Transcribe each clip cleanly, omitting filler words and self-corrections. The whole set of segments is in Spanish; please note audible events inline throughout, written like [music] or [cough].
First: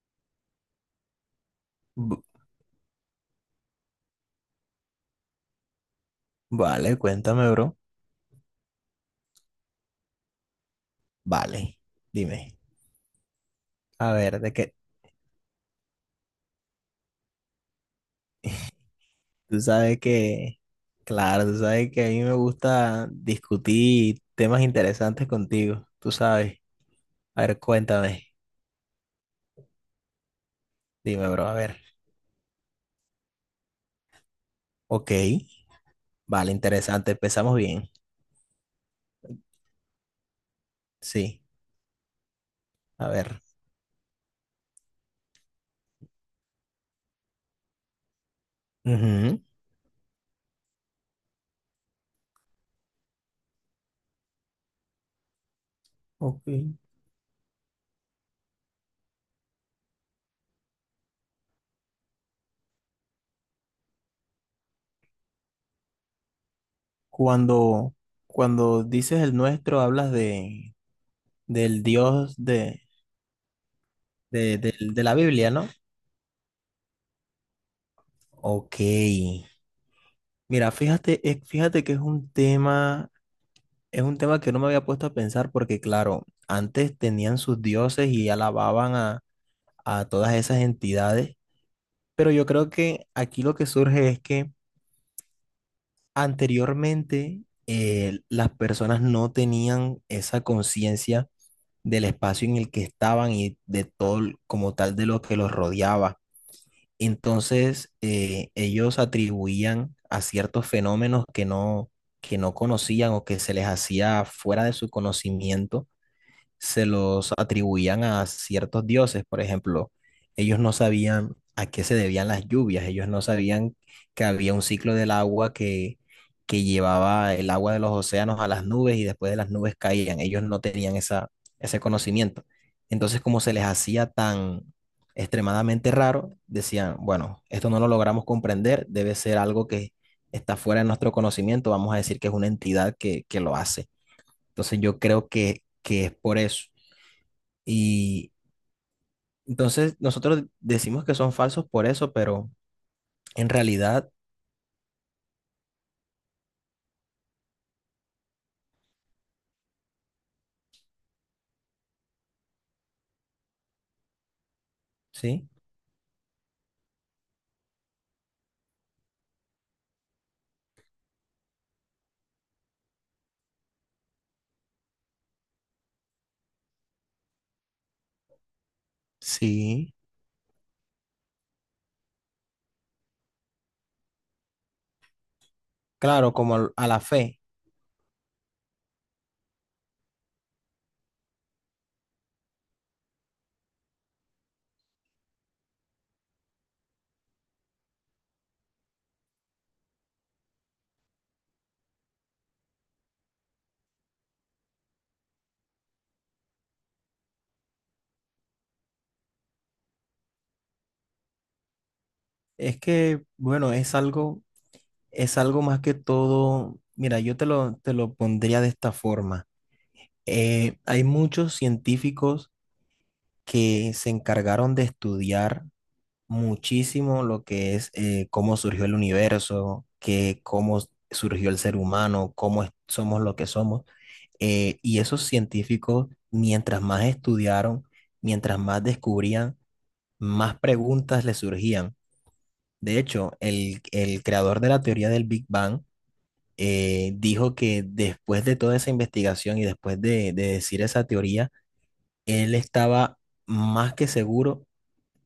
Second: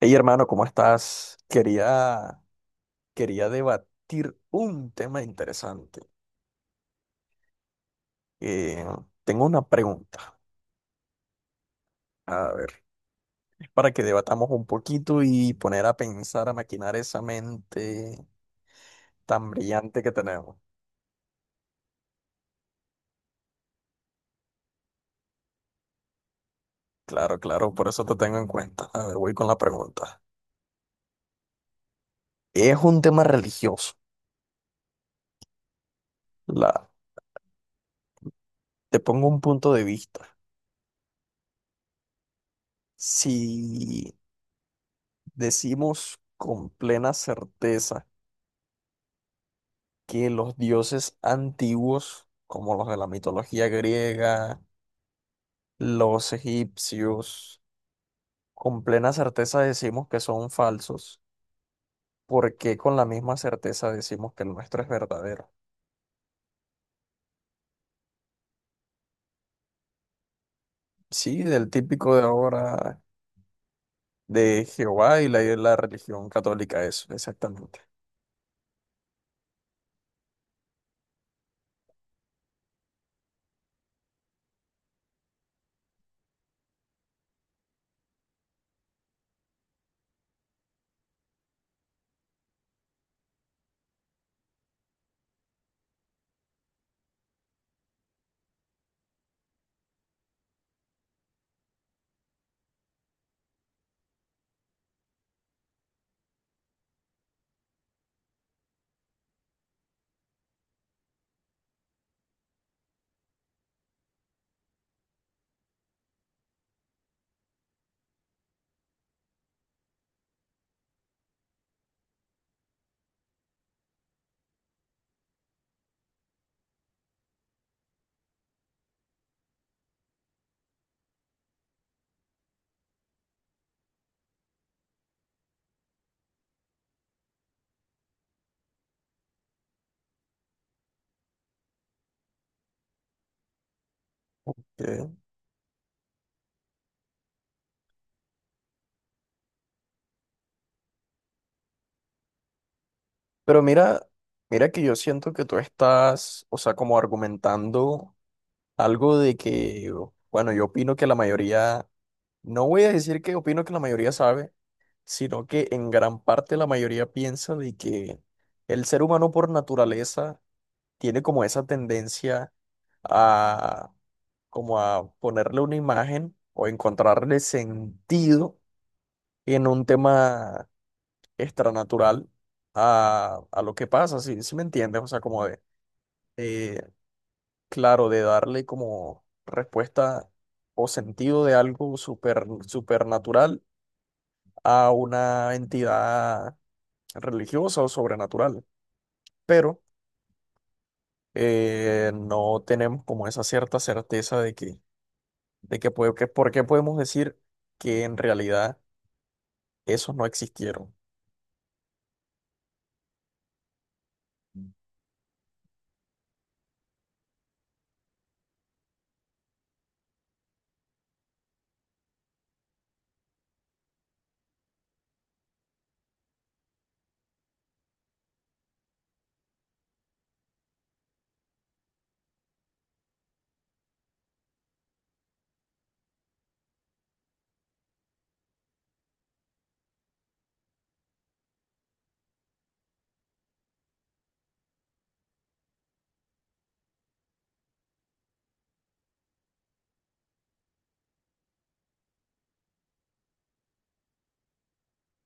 Hey hermano, ¿cómo estás? B- Quería debatir un tema interesante. Vale, cuéntame, bro. Eh, tengo una pregunta, Vale, a dime. ver, para que A ver, debatamos de un que poquito y poner a pensar, a maquinar esa mente tan tú sabes brillante que tenemos. que, claro, tú sabes que a mí me gusta discutir temas interesantes contigo, tú sabes. Claro, A ver, claro, por eso te cuéntame. tengo en cuenta. A ver, voy con la pregunta. Dime, bro, a ver. Es un tema religioso. Ok, vale, La, interesante, empezamos bien. te pongo un punto de vista. Sí, a ver. Si decimos con plena certeza Ujú. que los dioses antiguos, como los de la mitología griega, los Ok. egipcios, con plena certeza decimos que son falsos, ¿porque con la misma certeza decimos que el nuestro es verdadero? Cuando, cuando dices el nuestro, hablas de, Sí, del del típico de Dios de, ahora de de la Jehová y Biblia, y ¿no? la religión católica, eso, exactamente. Ok. Mira, fíjate, fíjate que es un tema que no me había puesto a pensar porque, claro, antes tenían sus dioses y alababan a todas esas entidades, pero yo creo que aquí lo que surge es que anteriormente las personas no tenían esa conciencia del espacio en el que estaban y de todo como tal de lo que los rodeaba. Entonces, ellos atribuían a ciertos fenómenos que no conocían o que se les hacía fuera de su conocimiento se los atribuían a ciertos dioses. Por ejemplo, ellos no sabían a qué se debían las lluvias, ellos no sabían que había un ciclo del agua que llevaba el agua de los océanos a las nubes y después de las nubes caían. Ellos no tenían esa, ese conocimiento. Entonces, como se les hacía tan extremadamente raro, decían, bueno, esto no lo logramos comprender, debe ser algo que está fuera de nuestro conocimiento, vamos a decir que es una entidad que lo hace. Entonces yo Que- creo que es por eso. Y entonces nosotros decimos que son falsos por eso, pero en Pero mira, realidad, mira que yo siento que tú estás, o sea, como argumentando algo de que, bueno, yo opino que la mayoría. No voy a decir que opino que la mayoría sabe, sino sí, que en gran parte la mayoría piensa de que el ser humano por naturaleza tiene como esa tendencia a como a ponerle una imagen o encontrarle sentido en un sí, tema extranatural a lo que pasa, si, si me entiendes, o sea, claro, como eh, a la fe. claro, de darle como respuesta o sentido de algo súper supernatural a una entidad religiosa o sobrenatural, pero no tenemos como esa cierta certeza de que, por qué podemos decir que en realidad esos no existieron. Es que, bueno, es algo más que todo. Mira, yo te lo pondría de esta forma. Hay muchos científicos que se encargaron de estudiar muchísimo lo que es cómo surgió el universo, que cómo surgió el ser humano, somos lo que somos. Y esos científicos, mientras más estudiaron, mientras más descubrían, más preguntas les surgían. De hecho, el creador de la teoría del Big Bang dijo que después de toda esa investigación y después de decir esa teoría, él estaba más que seguro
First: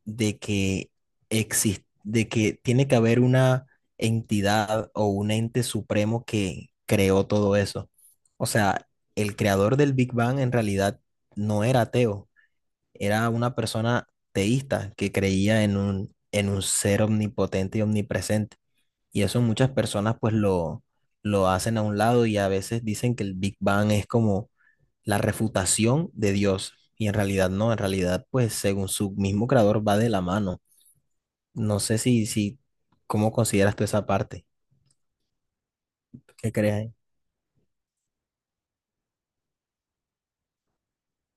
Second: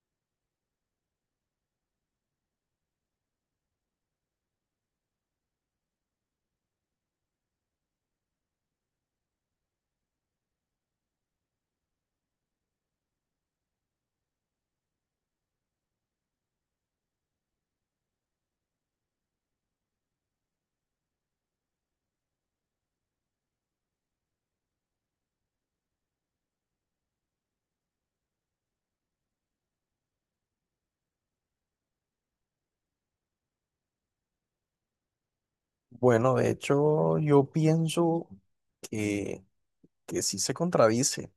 de que existe, de que tiene que haber una entidad o un ente supremo que creó todo eso. O sea, el creador del Big Bang en realidad no era ateo, era una persona teísta que creía en un ser omnipotente y omnipresente. Y eso muchas personas pues lo hacen a un lado y a veces dicen que el Big Bang es como la refutación de Dios. Y en realidad no, en realidad pues según su mismo creador va de la mano. No sé si, si, ¿cómo consideras tú esa parte? Bueno, de ¿Qué crees ahí? hecho, yo pienso que, que sí se contradice,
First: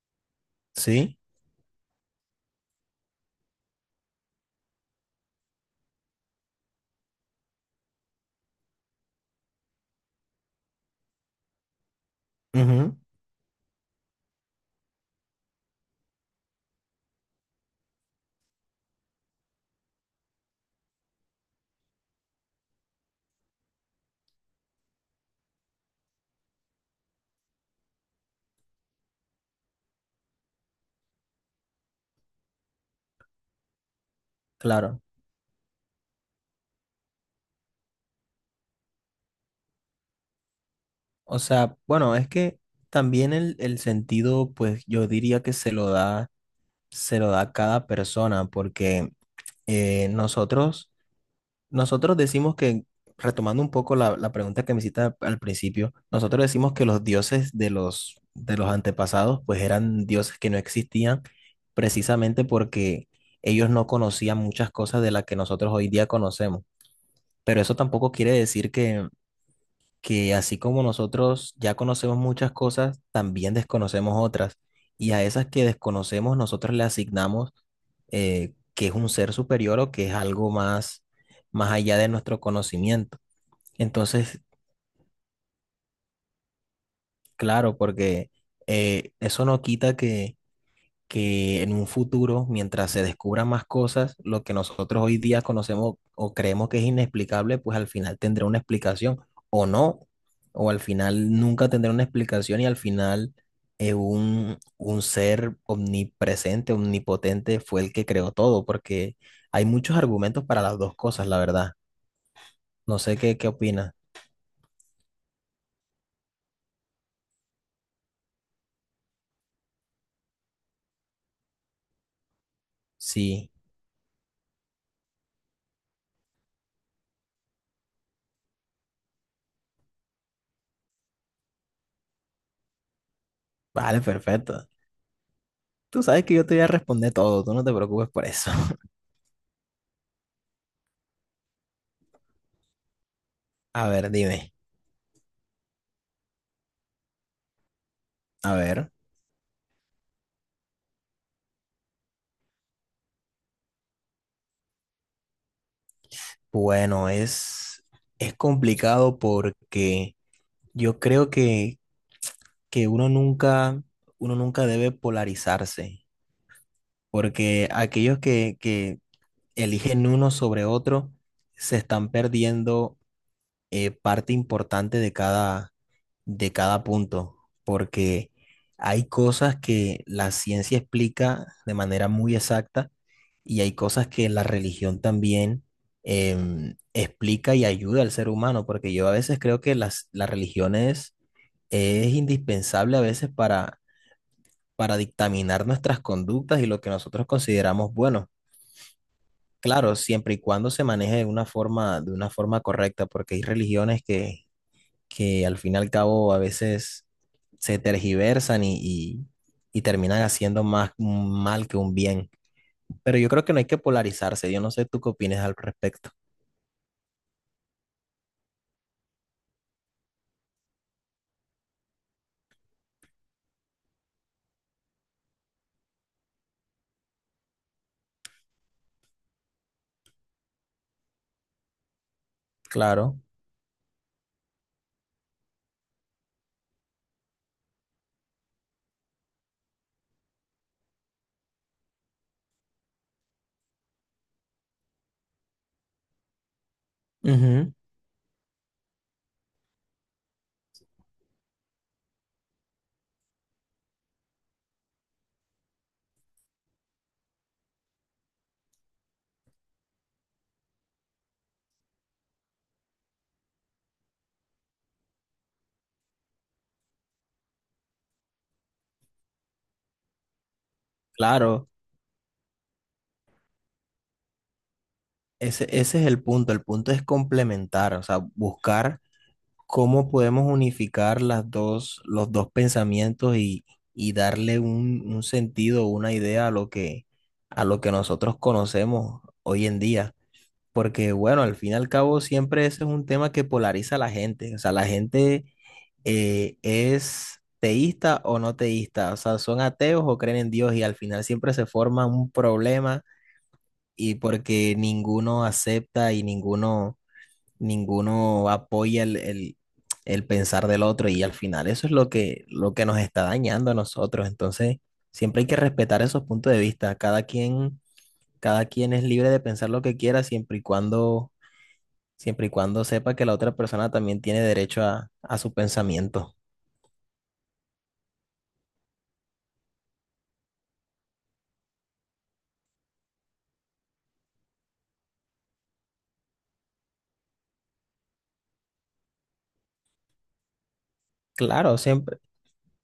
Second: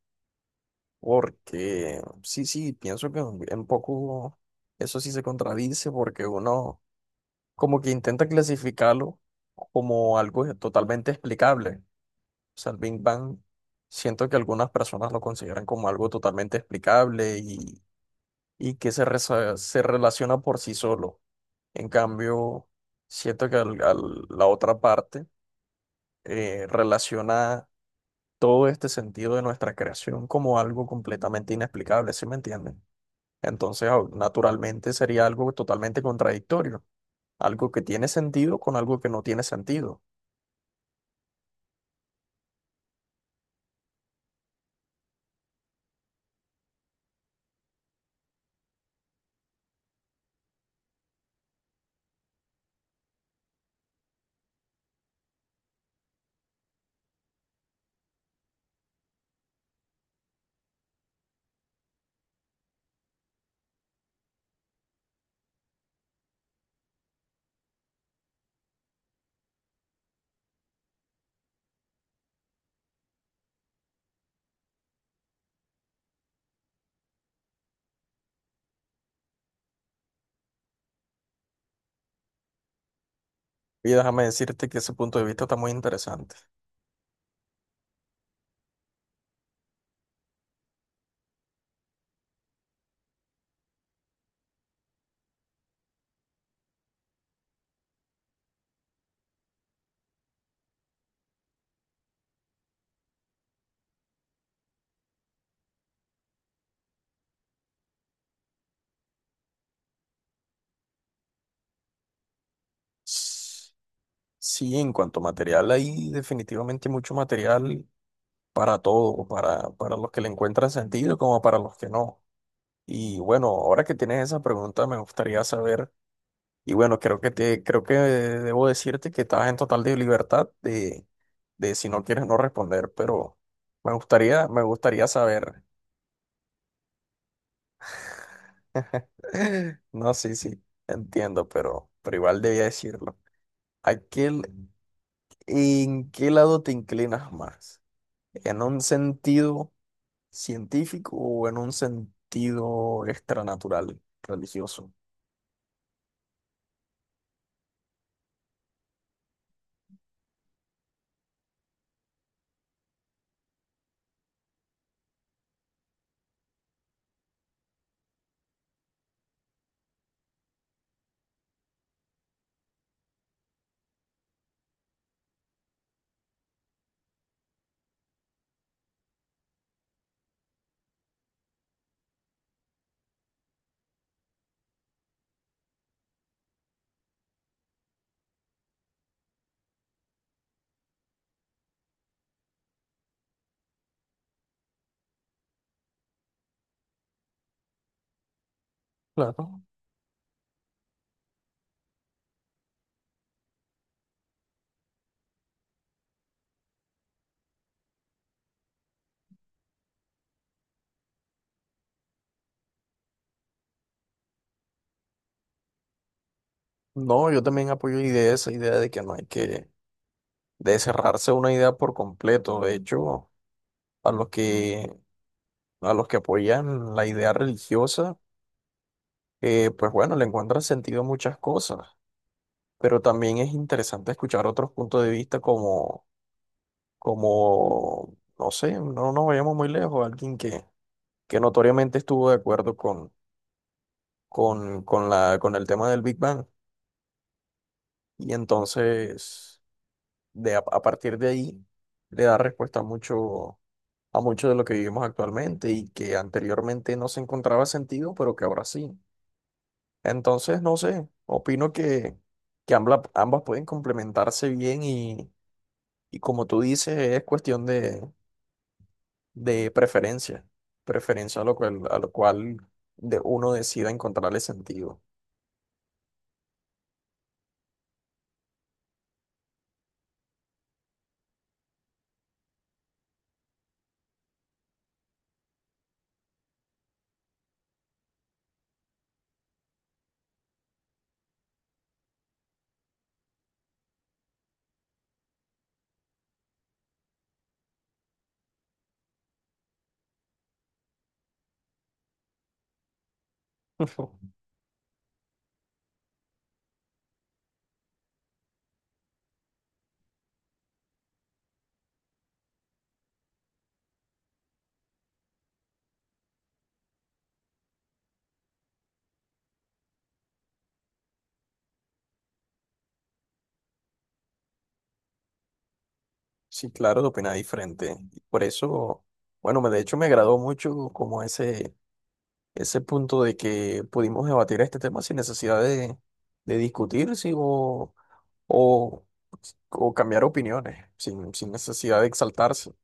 Sí, porque sí, sí, pienso que un poco eso sí se contradice, porque uno como que intenta clasificarlo como algo totalmente explicable. O sea, el ujú. Big Bang, siento que algunas personas lo consideran como algo totalmente explicable y que se relaciona por sí solo. En cambio, siento que la otra parte relaciona todo este sentido de nuestra creación como algo completamente inexplicable, ¿sí me entienden? Entonces, naturalmente Claro. sería algo totalmente contradictorio, algo que tiene sentido con algo que no tiene sentido. O sea, bueno, es que también el sentido, pues yo diría que se lo da cada persona, porque eh, Nosotros decimos que, retomando un poco la pregunta que me hiciste al al principio, nosotros decimos que los dioses de de los antepasados pues eran dioses que no existían precisamente porque ellos no conocían muchas cosas de las que nosotros hoy día conocemos. Pero eso tampoco quiere decir que así como nosotros ya conocemos muchas cosas, también desconocemos otras. Y a esas que desconocemos nosotros le asignamos que es un ser superior o que es algo más, más allá de nuestro conocimiento. Y déjame Entonces, decirte que ese punto de vista está muy interesante. claro, porque eso no quita que en un futuro, mientras se descubran más cosas, lo que nosotros hoy día conocemos o creemos que es inexplicable, pues al final tendrá una explicación o no, o al final nunca tendrá una explicación y al final un ser omnipresente, omnipotente fue el que creó todo, porque hay muchos argumentos para las dos cosas, la verdad. No sé qué, qué S- opinas. Sí, en cuanto a material, hay definitivamente mucho material para todo, para los que le encuentran sentido como para los que no. Y bueno, Sí, ahora que tienes esa pregunta, me gustaría saber. Y bueno, creo que debo decirte que estás en total de libertad de si no quieres no responder, pero vale, me perfecto. gustaría saber. Tú sabes que yo te voy a responder todo, tú no te preocupes por eso. [laughs] [laughs] No, sí, sí, entiendo, pero igual debía decirlo. A ¿A ver, qué l- dime. ¿En qué lado te inclinas más? A ¿En un ver. sentido científico o en un sentido extranatural, religioso? Bueno, es complicado porque yo creo que uno nunca debe polarizarse, porque aquellos que eligen uno sobre otro se están perdiendo parte importante de cada punto, porque hay cosas que la ciencia explica de manera muy exacta y hay cosas que la religión también explica y ayuda al ser humano, porque yo a veces creo que la religión es indispensable a veces para dictaminar nuestras conductas y lo que nosotros consideramos bueno. Claro. Claro, siempre y cuando se maneje de una forma correcta, porque hay religiones que al fin y al cabo a veces se tergiversan y terminan haciendo más un mal que un bien. Pero yo creo que no hay que polarizarse. Yo no sé tú qué opinas al respecto. No, yo también apoyo idea, esa idea de que no hay que de cerrarse a una idea por completo. De hecho, a los que, a los que apoyan la idea religiosa, pues bueno, le encuentran sentido a muchas cosas, pero Claro, también es interesante escuchar otros puntos de vista como, como, no sé, no nos vayamos muy lejos, que notoriamente estuvo de acuerdo con con el tema del Big Bang, ujú, y entonces a partir de ahí le da respuesta a mucho, a mucho de lo que vivimos actualmente y que anteriormente no se encontraba sentido, pero que ahora sí. Entonces, no sé, opino que ambas pueden complementarse bien y como tú dices, es cuestión de preferencia, preferencia claro. A lo cual de uno decida encontrarle sentido. Ese es el punto. El punto es complementar, o sea, buscar cómo podemos unificar las dos, los dos pensamientos y darle un sentido, una idea a lo a lo que nosotros conocemos hoy en día. Porque bueno, al fin y al cabo siempre ese es un tema que polariza a la gente. O sea, la gente es teísta o no teísta. O sea, son ateos o creen en Dios y al final siempre se forma un problema y [laughs] porque ninguno acepta y ninguno, ninguno apoya el, el pensar del otro y al final eso es lo que nos está dañando a nosotros. Entonces, siempre hay que respetar esos puntos de vista. Cada quien es libre de pensar lo que quiera siempre y cuando Siempre y cuando sepa que la otra persona también tiene derecho a su pensamiento. Sí, claro, de opinar diferente. Y por eso, bueno, de hecho me agradó mucho como ese punto de que pudimos debatir este tema sin necesidad de discutir sí, o, o cambiar opiniones, sin, sin Claro, necesidad de siempre. exaltarse.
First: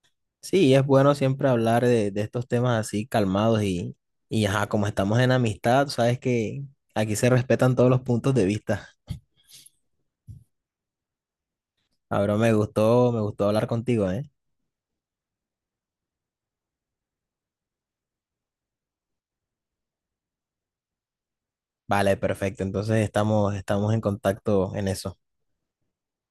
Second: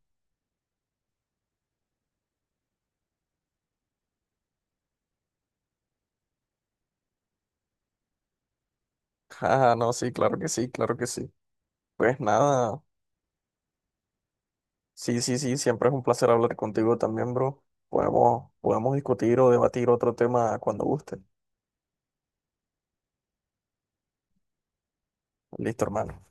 Sí, es bueno siempre hablar de estos temas así calmados y ajá, como estamos en amistad, sabes que aquí se respetan todos los puntos de vista. [laughs] Ah, no, sí, claro que sí, claro que sí. Pues Ahora nada, me gustó hablar contigo, ¿eh? sí, sí, sí, siempre es un placer hablar contigo también, bro. Podemos, podemos discutir o debatir otro tema cuando guste. Vale, perfecto. Entonces estamos, estamos en contacto en eso. Listo, hermano.